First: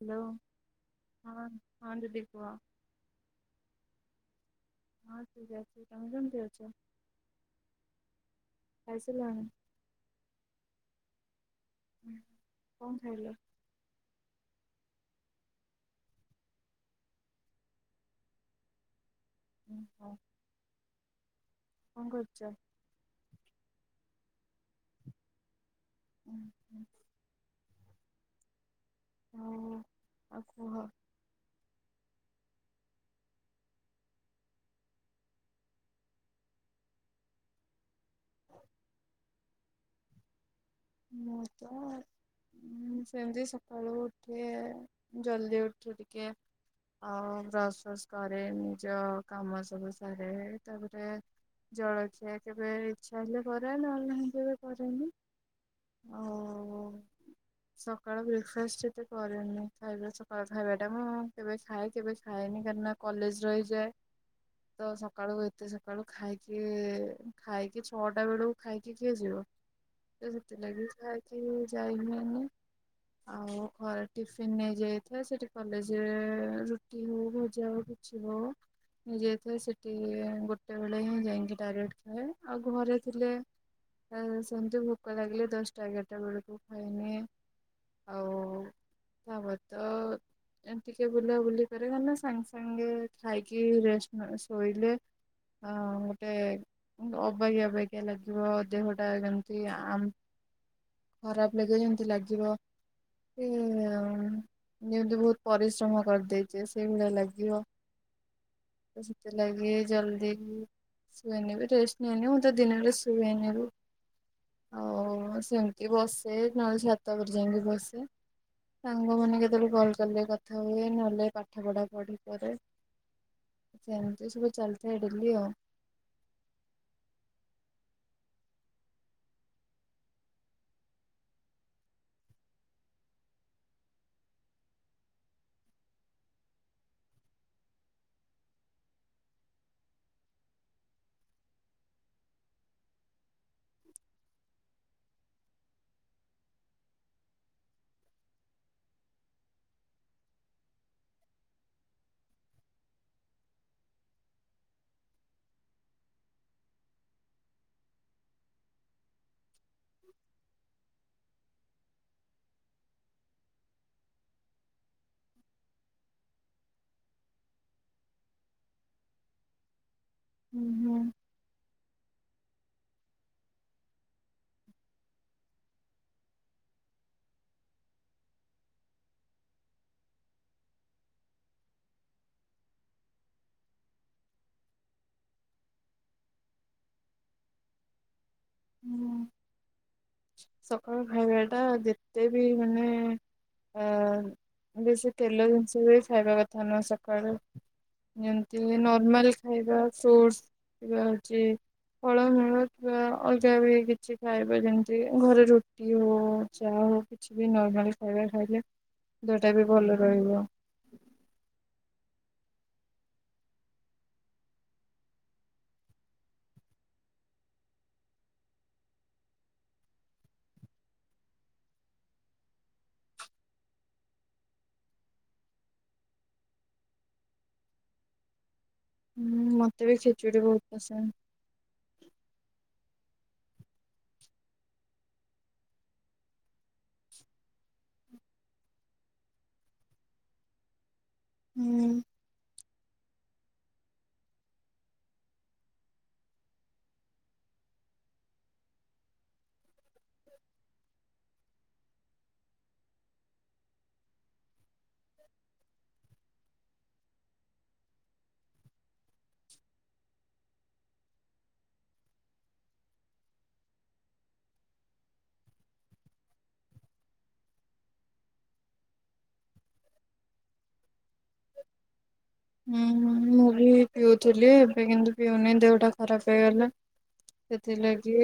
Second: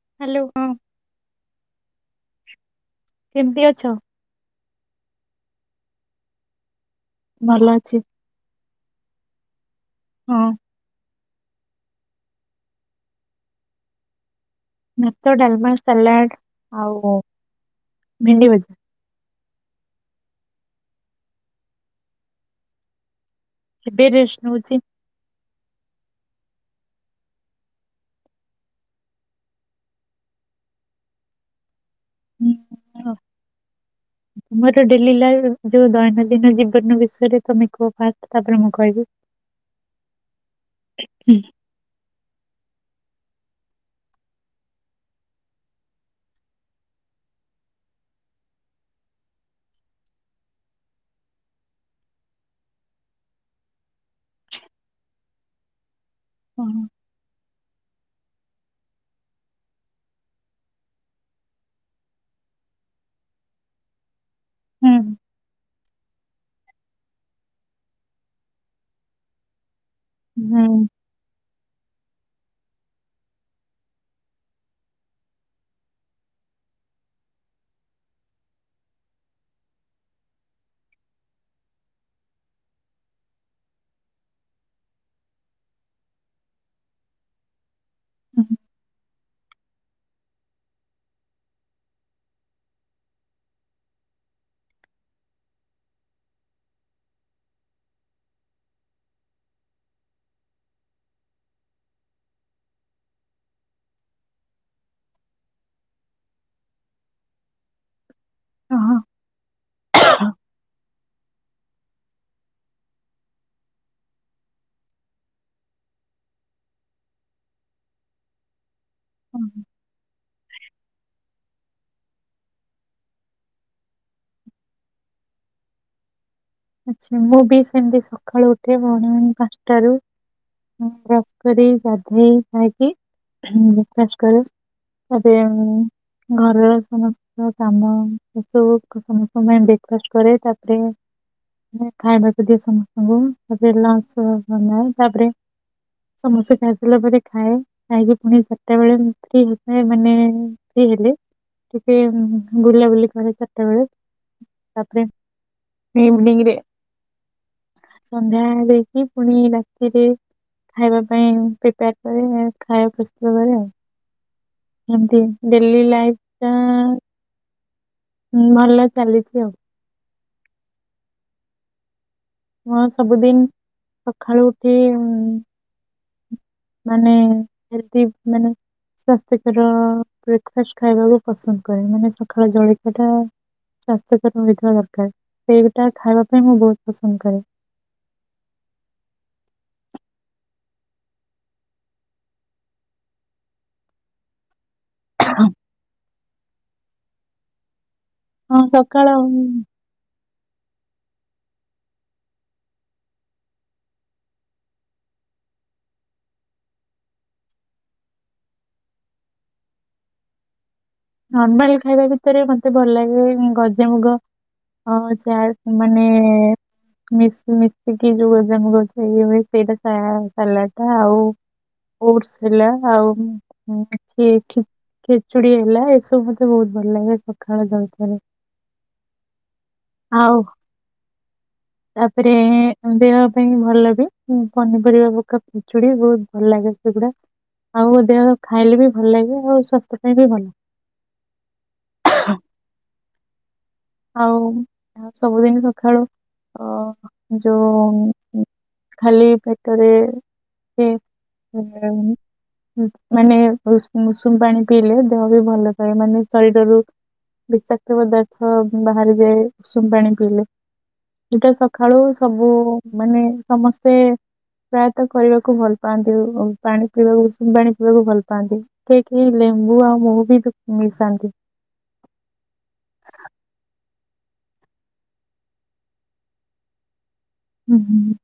Hello hello ହଁ। ହଁ ଦିଦି ହଁ ଦିଦି କୁହ। କେମିତି ଅଛ? ହଁ ଠିକ ଅଛି ତମେ କେମତି ଅଛ? ଭଲ ଅଛି। ଖାଇସରିଲଣି? ହଁ। ହୁଁ କଣ ଖାଇଲ? ଭାତ ଡାଲମା ସାଲାଟ ଆଉ ଭେଣ୍ଡି ଭଜା। ଓହୋ। କଣ କରୁଚ? ଏବେ ରେଷ୍ଟେ ନଉଚି। ଉଁ ହୁଁ। ହଉ ଆଉ କୁହ ହୁଁ କୁହ [inaudible] ମୋର ଡେଲି ଲାଇଫ ଯୋଉ ଦୈନନ୍ଦିନ ଜୀବନ ବିଷୟରେ ତମେ କୁହ ଫାଷ୍ଟ ତାପରେ ମୁଁ କହିବି [unintelligible] ହୁଁ। କୁହ ଉଁ ସେମିତି ସକାଳୁ ଉଠେ ଜଲଦି ଉଠେ ଟିକେ ଆଉ ବ୍ରସ ଫସ୍ କରେ ନିଜ କାମ ସବୁ ସାରେ ତାପରେ ଜଳଖିଆ କେବେ ଇଛା ହେଲେ କରେ ନହେଲେ ନାହିଁ କେବେ କରେନି। କଣ। ଆଉ ସକାଳ ବ୍ରେକଫାଷ୍ଟ ଟା ଏତେ କରେନି ମୁ ଖାଇବା ସକାଳୁ ଖାଇବା ଟା ମୁଁ କେବେ ଖାଏ କେବେ ଖାଏନି କାହିଁକିନା କଲେଜ ରହିଯାଏ ତ ହୁଁ ସକାଳୁ ଏତେ ସକାଳୁ ଖାଇକି କିଏ ଖାଇକି ଛଅଟା ବେଳକୁ ଖାଇକି କିଏ ଯିବ। ହୁଁ ଥିଲେବି ଖାଇକି ଯାଇ ହୁଏନି। ଆଉ ଘର ଟିଫିିନ ନେଇଯାଇଥାଏ ସେଠି କଲେଜରେ ରୁଟି ହଉ ଭଜା ହଉ କିଛିବି ହଉ ନେଇ ଯାଇଥାଏ ସେଠି ଗୋଟେବେଳେ ହିଁ ଯାଇକି ଡାଇରେକ୍ଟ ଖାଏ ଆଉ ଘରେ ଥିଲେ ଆମେ ସେମିତି ଭୋକ ଲାଗିଲେ ଦଶଟା ଏଗାରଟା ବେଳକୁ ଖାଇନିଏ। ଆଉ ହୁଁ, ତାପରେ ତ ଏମ ଟିକେ ବୁଲାବୁଲି କରେ ହେଲେ ସାଙ୍ଗେ ସାଙ୍ଗେ ଖାଇକି ରେଷ୍ଟ ନେ ଶୋଇଲେ ହଁ ଗୋଟେ ଅବାକିଆ ଅବାକିଆ ଲାଗିବ ଦେହ ଟା ଯେମତି ଆଉ ଆମ ଖରାପ ଲାଗିବ ଯେମିତି ଲାଗିବକି ଯେମିତି ବହୁତ ପରିଶ୍ରମ କରିଦେଛି ସେଇଭଳିଆ ଲାଗିବ। ହଁ। ତ ସେଥି ଲାଗି ଜଲଦି ଶୁଏନିବି ରେଷ୍ଟ ନିଏନିବି ଆଉ ତ ଦିନବେଳେ ଶୁଏନିବି। ଆଉ ସେମିତି ବସେ ନହେଲେ ଛାତ ଉପରେ ଯାଇକି ବସେ। ସାଙ୍ଗମାନେ ହଁ। କେତେବେଳେ କଲ କଲେ କଥା ହୁଏ ନହେଲେ ପାଠ ପଢା କରେ। ସେମିତି ସବୁ ଚାଲିଥାଏ ଡେଲି ଆଉ ଆଛା ମୁଁ ବି ସେମିତି ସକାଳୁ ଉଠେ ମନିଙ୍ଗି ପାଞ୍ଚଟରୁ ବ୍ରସ କରି ଗାଧେଇ ଖାଇକି ବ୍ରେକଫାଷ୍ଟ କରେ। ତାପରେ ହୁଁ ଘରର ସମସ୍ତ କାମ ସବୁ ସମସ୍ତଙ୍କ ପାଇଁ ବ୍ରେକ୍ଫାଷ୍ଟ କରେ ତାପରେ ମୁ ଖାଇବାକୁ ଦିଏ ସମସ୍ତଙ୍କୁ ପିଲା ଆସିବେ ମାନେ ତାପରେ ସମସ୍ତେ ଖାଇସାରିଲା ପରେ ଖାଏ। ଖାଇକ ପୁଣି ସେତେବେଳେ ଫ୍ରି ହେଇଥାଏ ମାନେ ଫ୍ରୀ ହେଲେ। ଟିକେ ବୁଲାବୁଲି କରେ କେତେ ବେଳେ ତାପରେ। ଇଭିନିଂରେ ସନ୍ଧ୍ୟାରେକି ପୁଣି ରାତିରେ। ଖାଇବା ପାଇଁ ପ୍ରିପୟାର କରେ ଖାଇବା ପ୍ରସ୍ତୁତ କରେ ଆଉ। ଏମତି ଡେଲି ଲାଇଫ ଟା। ହଁ ଭଲ ଚାଲିଛି ଆଉ। ହୁଁ ହୁଁ। ହଁ ସବୁଦିନ ସକାଳୁ ଉଠି ଉ। ମାନେ ଏଇ ମାନେ। ସ୍ୱାସ୍ଥ୍ୟକର ବ୍ରେକ୍ଫାଷ୍ଟ ଖାଇବାକୁ ପସନ୍ଦ କରେ ମାନେ ସକାଳ ଜଳଖିଆଟା। ସ୍ୱାସ୍ଥ୍ୟ କ୍ଷମ ହେଇଥିବା ଦରକାର ସେଇଗୁଟା ଖାଇବା ପାଇଁ ମୁଁ ବହୁତ ପସନ୍ଦ କରେ। ହୁଁ ସକାଳୁ ଖାଇବାଟା ଯେତେ ବି ମାନେ ଆଁ। ବେଶୀ ତେଲ ଜିନିଷ ବି ଖାଇବା କଥା ନୁହେଁ ସକାଳୁ। ହଁ ଯେମିତି ସକାଳ ନର୍ମାଲ ଖାଇବା ଫ୍ରୁଟସ୍। କି ହଉଛି ଫଳ ମୂଳ ଚୂଳ ଆଉ ଯାହାବି କିଛି ଖାଇବା ଜିନିଷ। ଘରେ ରୁଟି ହଉ ଚା ହଉ କିଛି ବି ନର୍ମାଲି ଖାଇବା ଖାଇଲେ। ଦେହଟା ବି ଭଲ ରହିବ। ନର୍ମାଲ ଖାଇବା ଭିତରେ ମତେ ଭଲ ଲାଗେ ଗଜାମୁଗ। ହ ଯାରସ ମାନେ। ମିଶି ମିଶିକି ଯୋଉ ଗଜାମୁଗ ଗଛ ହେଇ ହୁଏ ସେଇଟା ସାଲଟ ଆଉ। ଫୁଡସୁ ହେଲା ଆଉ ଖିଚୁଡି ହେଲା। ସେ ମତେ ବହୁତ ଭଲ ଲାଗେ ସକାଳ ଜଳଖିଆରେ। ହୁଁ ମତେ ବି ଆଉ ଖେଚୁଡ଼ି ବହୁତ ପସନ୍ଦ। ତାପରେ ଦେହ ପାଇଁ ଭଲ ବି ପନିପରିବା ପକା ଖିଚୁଡି ବହୁତ ଭଲ ଲାଗେ ସେଗୁଡା। ଆଉ ଦେହ ଖାଇଲେ ବି ଭଲ ଲାଗେ ଆଉ ସ୍ୱାସ୍ଥ୍ୟ ପାଇଁ ବି ଭଲ। ହୁଁ ଆଉ ସବୁଦିନ ସଖାଳୁ। ଅ ଯୋଉ ଖାଲି ପେଟରେ ହେ [inaudible] ମାନେ ଉଷୁମ ଉଷୁମ ପାଣି ପିଇଲେ ଦେହ ବି ଭଲ ଥାଏ ମାନେ ଶରୀରରୁ। ବିଷାକ୍ତ ପଦାର୍ଥ ବାହାରିଯାଏ ଉଷୁମ ପାଣି ପିଇଲେ। ଯୋଉଟା ସକାଳୁ ସବୁ ମାନେ ସମସ୍ତେ। ପ୍ରାୟତଃ କରିବାକୁ ଭଲ ପାଆନ୍ତି ଉ ପାଣି ପିଇବାକୁ ଉଷୁମ ପାଣି ପିଇବାକୁ ଭଲ ପାଆନ୍ତି। କେହି କେହି ଲେମ୍ବୁ ଆଉ ମହୁ ବି ମିଶାନ୍ତି। ହୁଁ ମୁଁ ବି ପିଉଥିଲି ଏବେ କିନ୍ତୁ ପିଉନି ଦେହଟା ଖରାପ ହେଇଗଲା। ହୁଁ ହୁଁ। ସେଥିଲାଗି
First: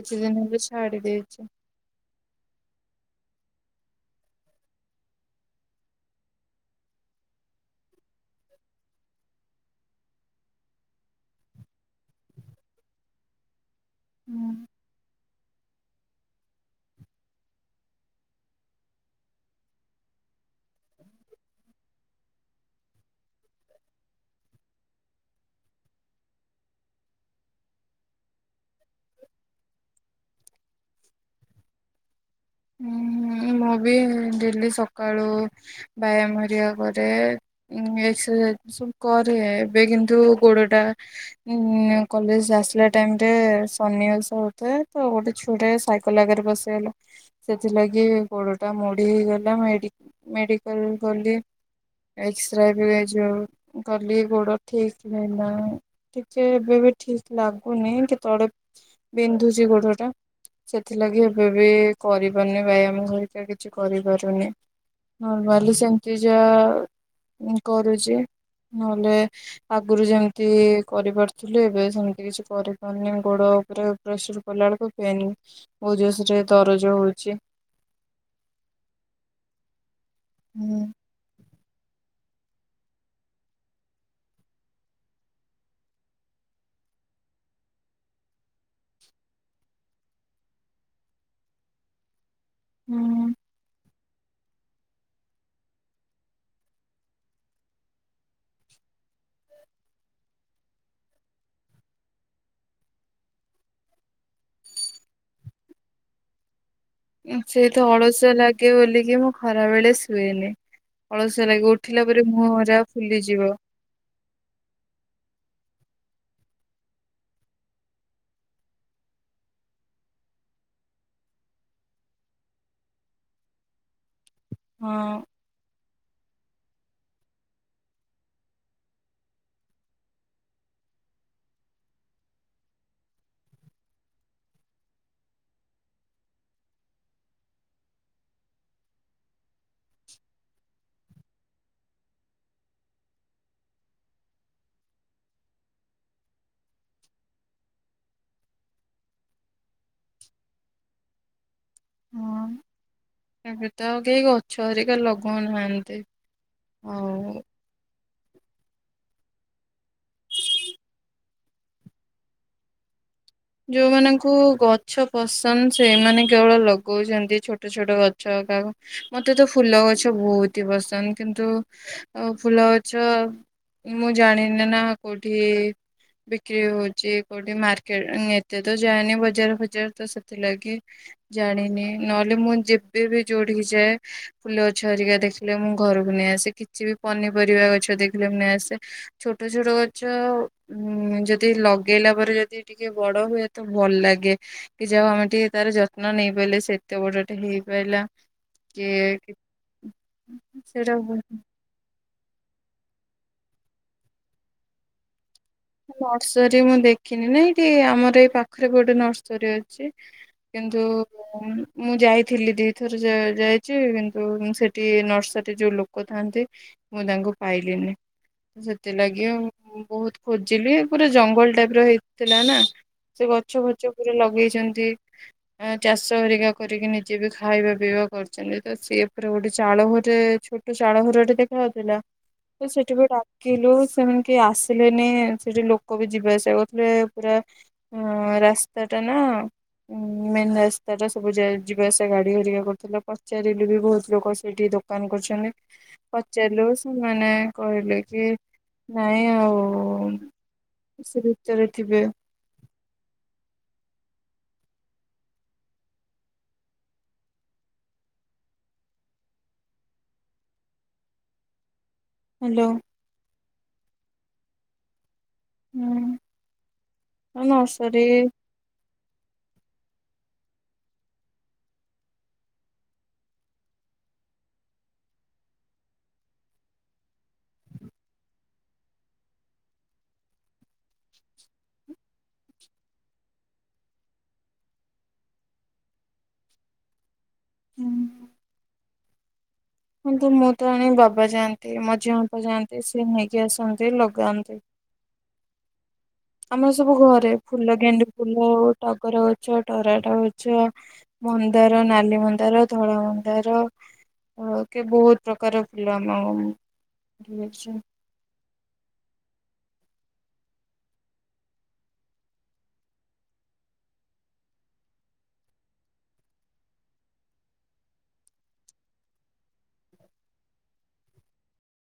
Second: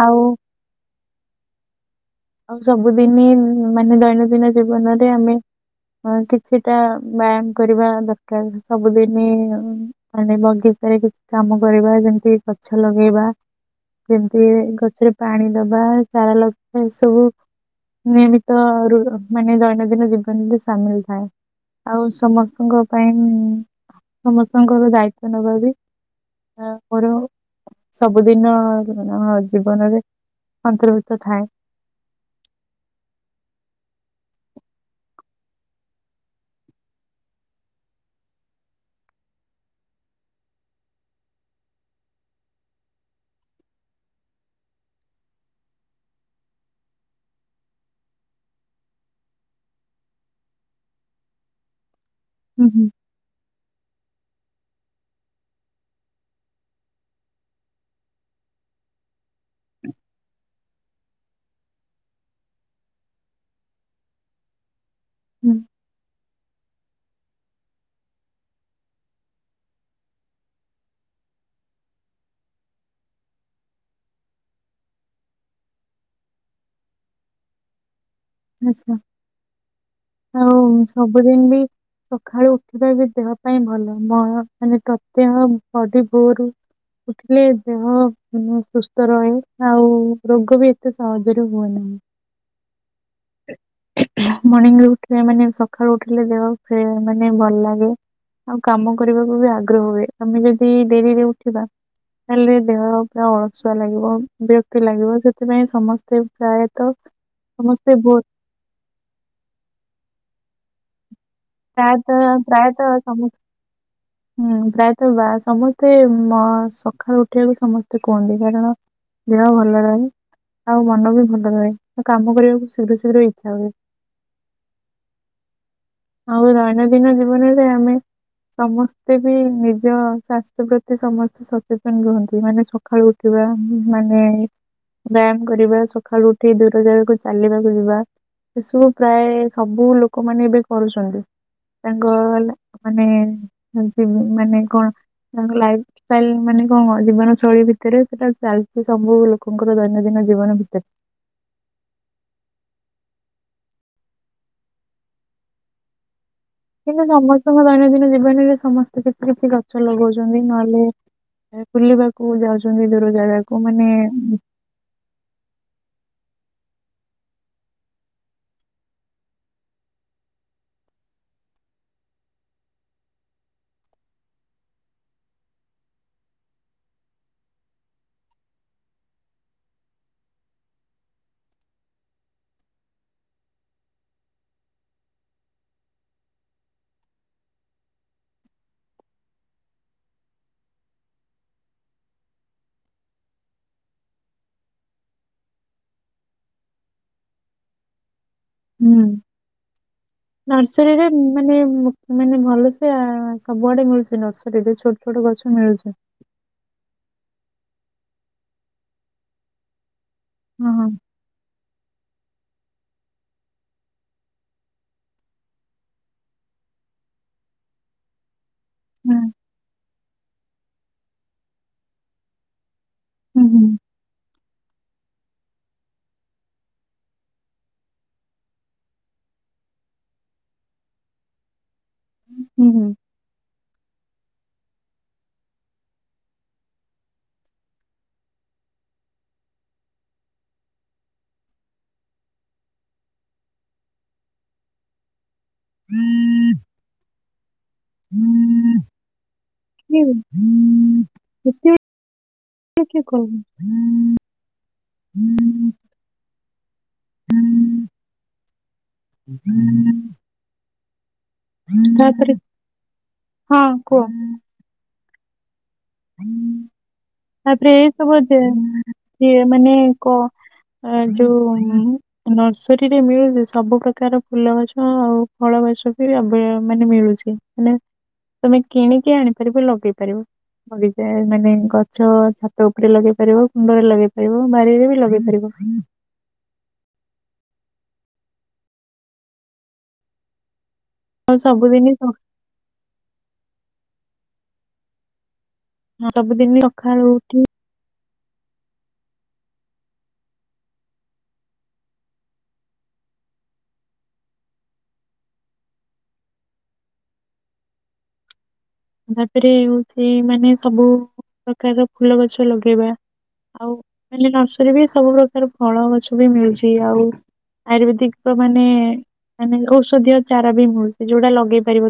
ଆଉ ଦିନ ବି ଛାଡି ଦେଇଛି। ସବୁଦିନ ମାନେ ଦୈନନ୍ଦିନ ଜୀବନରେ ଆମେ। ହଁ କିଛିଟା ବ୍ୟାୟାମ କରିବା ଦରକାର ସବୁଦିନ। ମାନେ ବଗିଚାରେ କିଛି କାମ କରିବା ଯେମିତି ଗଛ ଲଗେଇବା। ଯେମିତି ହୁଁ ଗଛରେ ପାଣି ଦବା ଚାରା ଲଗାଇବା ଏସବୁ। ସବୁ ନିୟମିତ ରୁଲ ମାନେ ଦୈନନ୍ଦିନ ଜୀବନରେ ସାମିଲ ଥାଏ। ଆଉ ସମସ୍ତଙ୍କ ପାଇଁ ସମସ୍ତଙ୍କର ଦାୟିତ୍ଵ ନେବା ବି। [unintelligible] ସବୁଦିନ ଅଁ ଜୀବନରେ ଅନ୍ତର୍ଭୁକ୍ତ ଥାଏ। ଉଁହୁ ମୁଁ ବି ଡେଲି ସକାଳୁ ବ୍ୟାୟାମ ହେରିକା କରେ। ଏକ୍ସରସାଇଜ ସବୁ କରେ, ଏବେ କିନ୍ତୁ ଗୋଡ ଟା ଉ କଲେଜ ଆସିଲା ଟାଇମ ରେ, ସନିବାସ ହଉଥାଏ, ତ ଗୋଟେ ଛୁଆଟେ ସାଇକଲ କଲଆଗରେ ପଶିଗଲା ସେଥିଲାଗି ଗୋଡ ଟା ମୋଡି ହେଇଗଲା, ମେଡି ମେଡିକାଲ ଗଲି। ଏକ୍ସରେ ହୁଁ ହୁଁ ବି ଏଯୋଉ କଲି, ଗୋଡ ଠିକ ହେଲାନି। ଟିକେ ଏବେ ବି ଠିକ ଲାଗୁନି, କେତେବେଳେ ବିନ୍ଧୁଛି ଗୋଡ ଟା, ସେଥିଲାଗି ଏବେ ବି କରିପାରୁନି ବ୍ୟାୟାମ ହେରିକା କିଛି କରିପାରୁନି, ହୁଁ ନର୍ମାଲି ସେମତି ଯା, କରୁଚି, ନହେଲେ ଆଗରୁ ଯେମିତି କରିପାରୁଥିଲି, ଏବେ ସେମତି କିଛି କରିପାରୁନି, ଗୋଡ ଉପରେ ପ୍ରେସୂର୍ କଲା ବେଳକୁ, ପେନ୍, ବହୁ ଜୋର୍ ସେ ଦରଜ ହଉଚି। ଆଛା, ଆଉ ହୁଁ ସବୁଦିନ ବି ସକାଳୁ ଉଠିବା ବି ଦେହ ପାଇଁ ଭଲ, ମ ମାନେ ପ୍ରତ୍ୟହ ବଡି ଭୋରୁ ଉଠିଲେ ଦେହେ ହ ସୁସ୍ଥ ରହେ, ଆଉ ରୋଗ ବି ଏତେ ସହଜରେ ହୁଏ ନାହିଁ। ହୁଁ ମର୍ଣ୍ଣି ରେ ଉଠିବେ ମାନେ, ସକାଳୁ ଉଠିଲେ, ଦେହ ଫେ ମାନେ ଭଲ ଲାଗେ। ଆଉ କାମ କରିବାକୁ ବି ଆଗ୍ରହ ହୁଏ। ଆମେ ଯଦି ଡେରିରେ ଉଠିବା ତାଲେ ଦେହ ପୁରା ଅଳସୁଆ ଲାଗିବ, ବିରକ୍ତି ଲାଗିବ, ସେଥିପାଇଁ ସମସ୍ତେ ପ୍ରାୟତଃ ସେଇତ ସମସ୍ତେ ଭୋର ଅଳସୁଆ ଲାଗେ ବୋଲିକି ମୁଁ ଖରା ବେଳେ ଶୁଏନି। ଅଳସୁଆ ଲାଗେ, ଉଠିଲା ପ୍ରାୟତଃ ପରେ ମୁହଁ ପ୍ରାୟତଃ ଯାକ ସମ ଫୁଲିଯିବ। ପ୍ରାୟତଃ ବା ସମସ୍ତେ ମ ସକାଳୁ ଉଠିବାକୁ ସମସ୍ତେ କୁହନ୍ତି, କାରଣ ଦେହ ଭଲ ରହେ, ଆଉ ମନ ବି ଭଲ ରହେ, କାମ କରିବାକୁ ଶୀଘ୍ର ଶୀଘ୍ର ଇଛା ହୁଏ। ହଁ ଆଉ ଦୈନନ୍ଦିନ ଜୀବନରେ ଆମେ ସମସ୍ତେ ବି ନିଜ ସ୍ୱାସ୍ଥ୍ୟ ପ୍ରତି ସମସ୍ତେ ସଚେତନ ରୁହନ୍ତି, ମାନେ ସ ସକାଳୁ ଉଠିବା ମାନେ ବ୍ୟାୟାମ କରିବା, ସକାଳୁ ଉଠି ଦୂର ଜାଗାକୁ ଚାଲିବାକୁ ଯିବା ଏସବୁ ପ୍ରାୟ, ସବୁ ଲୋକମାନେ ଏବେ କରୁଚନ୍ତି। ତାଙ୍କ ହେଲା ମାନେ, ମାନେ କଣ ତାଙ୍କ ଲାଇଫ୍ ଚାଲ, ମାନେ କଣ ଜୀବନ ଶୈଳୀ ଭିତରେ, ସେଟା ଚାଲିଛି ସବୁ ଲୋକଙ୍କର ଦୈନନ୍ଦିନ ଜୀବନ ଭିତରେ। ହଁ, ଏବେ ତ ଆଉ କେହି ଗଛ ହେରିକା ଲଗଉନାହାନ୍ତି। କିନ୍ତୁ ଆଉ ସମସ୍ତଙ୍କ ଦୈନନ୍ଦିନ ଜୀବନରେ ସମସ୍ତେ କିଛି କିଛି ଗଛ ଲଗଉଚନ୍ତି, ନହେଲେ ବୁଲିବାକୁ ଯାଉଚନ୍ତି ଦୂର ଜାଗାକୁ। ମାନେ ଯୋଉମାନଙ୍କୁ ଗ ଗଛ ପସନ୍ଦ, ସେଇମାନେ କେବଳ ଲଗଉଚନ୍ତି ଛୋଟ ଛୋଟ ଗଛ କାହା ମତେ ତ ଫୁଲ ଗଛ ବହୁତ ହି ପସନ୍ଦ, କିନ୍ତୁ ଫୁଲ ଗଛ ମୁଁ ଜାଣିନି ନା, କୋଉଠି ବିକ୍ରି ହଉଚି, କୋଉଠି ମାର୍କେଟ ଏତେ ତ ଯାଏନି ବଜାର ଫଜାର ତ ସେଥିଲାଗି ଜାଣିନି, ନହେଲେ ମୁଁ ଯେବେ ବି ଯୋଉଠିକି ଯାଏ ଫୁଲ ଗଛ ହେରିକା ଦେଖିଲେ ମୁଁ ଘରକୁ ନେଇ ଆସେ, କିଛି ବି ପନିପରିବା ଗଛ ଦେଖିଲେ ମୁଁ ନେଇ ଆସେ। ଛୋଟ ଛୋଟ ଗଛ ଉ ଯଦି ଲଗେଇଲା ପରେ ଯଦି ଟିକେ ବଡ ହୁଏ ତ, ଭଲ ଲାଗେ। କି ଯାହଉ ଆମେ ଟିକେ ତାର ଯତ୍ନ ନେଇ ପାରିଲେ, ସେ ଏତେ ବଡ଼ ଟେ ହେଇପାଇଲା। ହୁଁ କିଏ [unintelligible] ସେଟା ନର୍ସରୀରେ [unintelligible] ମାନେ ମୁ- ମାନେ ଭଲସେ ଆ-ସବୁଆଡେ ମିଳୁଚି ନର୍ସରୀ ରେ ଛୋଟ ଛୋଟ ଗଛ ମିଳୁଚି। ସରୀ ମୁଁ ଦେଖିନି ନାଇ କି ଆମର ଏଇ ପାଖରେ ଗୋଟେ ନର୍ସରୀ ଅଛି ହଁ କିନ୍ତୁ ହଁ ମୁଁ- ମୁଁ ଯାଇଥିଲି ଦିଥର ଯାଇଚି କିନ୍ତୁ ସେଠି ନର୍ସାରୀ ଯଉ ଲୋକ୍ କ ଥାନ୍ତି ମୁଁ ତାଙ୍କୁ ପାଇଲିିନି। ସେଥିଲାଗି ହୁଁ ଉଁ- ବହୁତ୍ ଖୋଜିଲି ପୁରା ଜଙ୍ଗଲ୍ ଟାଇପ୍ ର ହେଇଥିଲା ନା। ସେ ଗଛ ହୁଁ ଫଛ ପୁରା ଲଗେଇଚନ୍ତି ଏଁ- ଚାଷ ହେରିକା କରିକି ନିଜେ ବି ଖାଇବା ପିଇବା କରିଚିନ୍ତି ତ ସିଏ ଉପରେ ଗୋଟେ ଚାଳ ଘରେ ଛୋଟ୍ ଚାଳ ଘରଟେ ଦେଖା ଯାଉଥିଲା ତ ହୁଁ ହୁଁ ହୁଁ ସେଠି ବି ଡାକିଲୁ ସେମାନେ କେହି ଆସିଲେ ନି ସେଠି ଲୋକ ବି ଯିବା ଆସିବା କରୁଥିଲେ ପୁରା ଆ- ରାସ୍ତା ଟା ନା। ଉଁ- ମେନ୍ ରାସ୍ତା ଟା ସବୁ ଯା-ଯିବା ଆସିବା ଗାଡି ହେରିକା କରୁଥିଲା ପଚାରିଲୁ ବି ବହୁତ୍ ଲୋକ ସେଇଠି ଧୋ ଦୋକାନ କରୁଚନ୍ତି ପଚାରିଲୁ ସେମାନେ କହିଲେ କି ନାଇଁ ଆଉ କିଏ [unintelligible] ସେ ଭିତରେ ସେତେବେଳେ ଥିବେ [unintelligible] ହୁଁ [inaudible] ହାଲୋ। ହଁ କୁହ। ହୁଁ ଉଁ- ତାପରେ ଏ ନର୍ସରୀ ସବୁ ଯେ-ଯିଏ ମାନେ କ ଆ ଯଉ ଉଁ- ନର୍ସରୀ ରେ ମିଳୁଚି ସବୁ ପ୍ରକାର ଫୁଲ ଗଛ ଆଉ ଫଳ ଗଛ ବି ଆବି-ମାନେ ମିଳୁଚି। ମାନେ ତମେ କିଣିକି ଛ ଛାତ ଉପରେ ଲଗେଇ ପାରିବ କୁଣ୍ଡରେ ଲଗେଇ ପାରିବ ବାରିରେ ବି ଲଗେଇ ପାରିବ। ହୁଁ। କିନ୍ତୁ ମୁଁ ତ [unintelligible] ବାବା ଆଉ ଯାଆନ୍ତି ସବୁଦିନ ମଝିଆ ସ- ବାବା ଯାଆନ୍ତି ସିଏ ନେଇକି ଆସନ୍ତି ଲଗାନ୍ତି। ସବୁଦିନ ଆମର ସବୁ ସକାଳୁ ଘରେ ଉଠି ଫୁଲ ଗେଣ୍ଡୁ ଫୁଲ ଉ- ଟଗର ଗଛ, ତରାଟ ଗଛ ମନ୍ଦାର, ନାଲି ମନ୍ଦାର, ଧଳା ମନ୍ଦାର ଅ- କି ବହୁତ ପ୍ରକାର ଫୁଲ ଆମ [unintelligible] ତାପରେ ହଉଚି ମାନେ ସବୁ ପ୍ରକାର ଫୁଲ ଗଛ ଲଗେଇବା ଆଉ ମାନେ ନର୍ସରୀ ବି ସବୁ ପ୍ରକାର ଫଳ ଗଛ ବି ମିଳୁଚି ଆଉ ଆୟୁର୍ବେଦିକ୍ ମାନେ ମାନେ ଔଷଧୀୟ ଚାରା ବି ମିଳୁଚି ଯଉଟା ଲଗେଇ ପାରିବ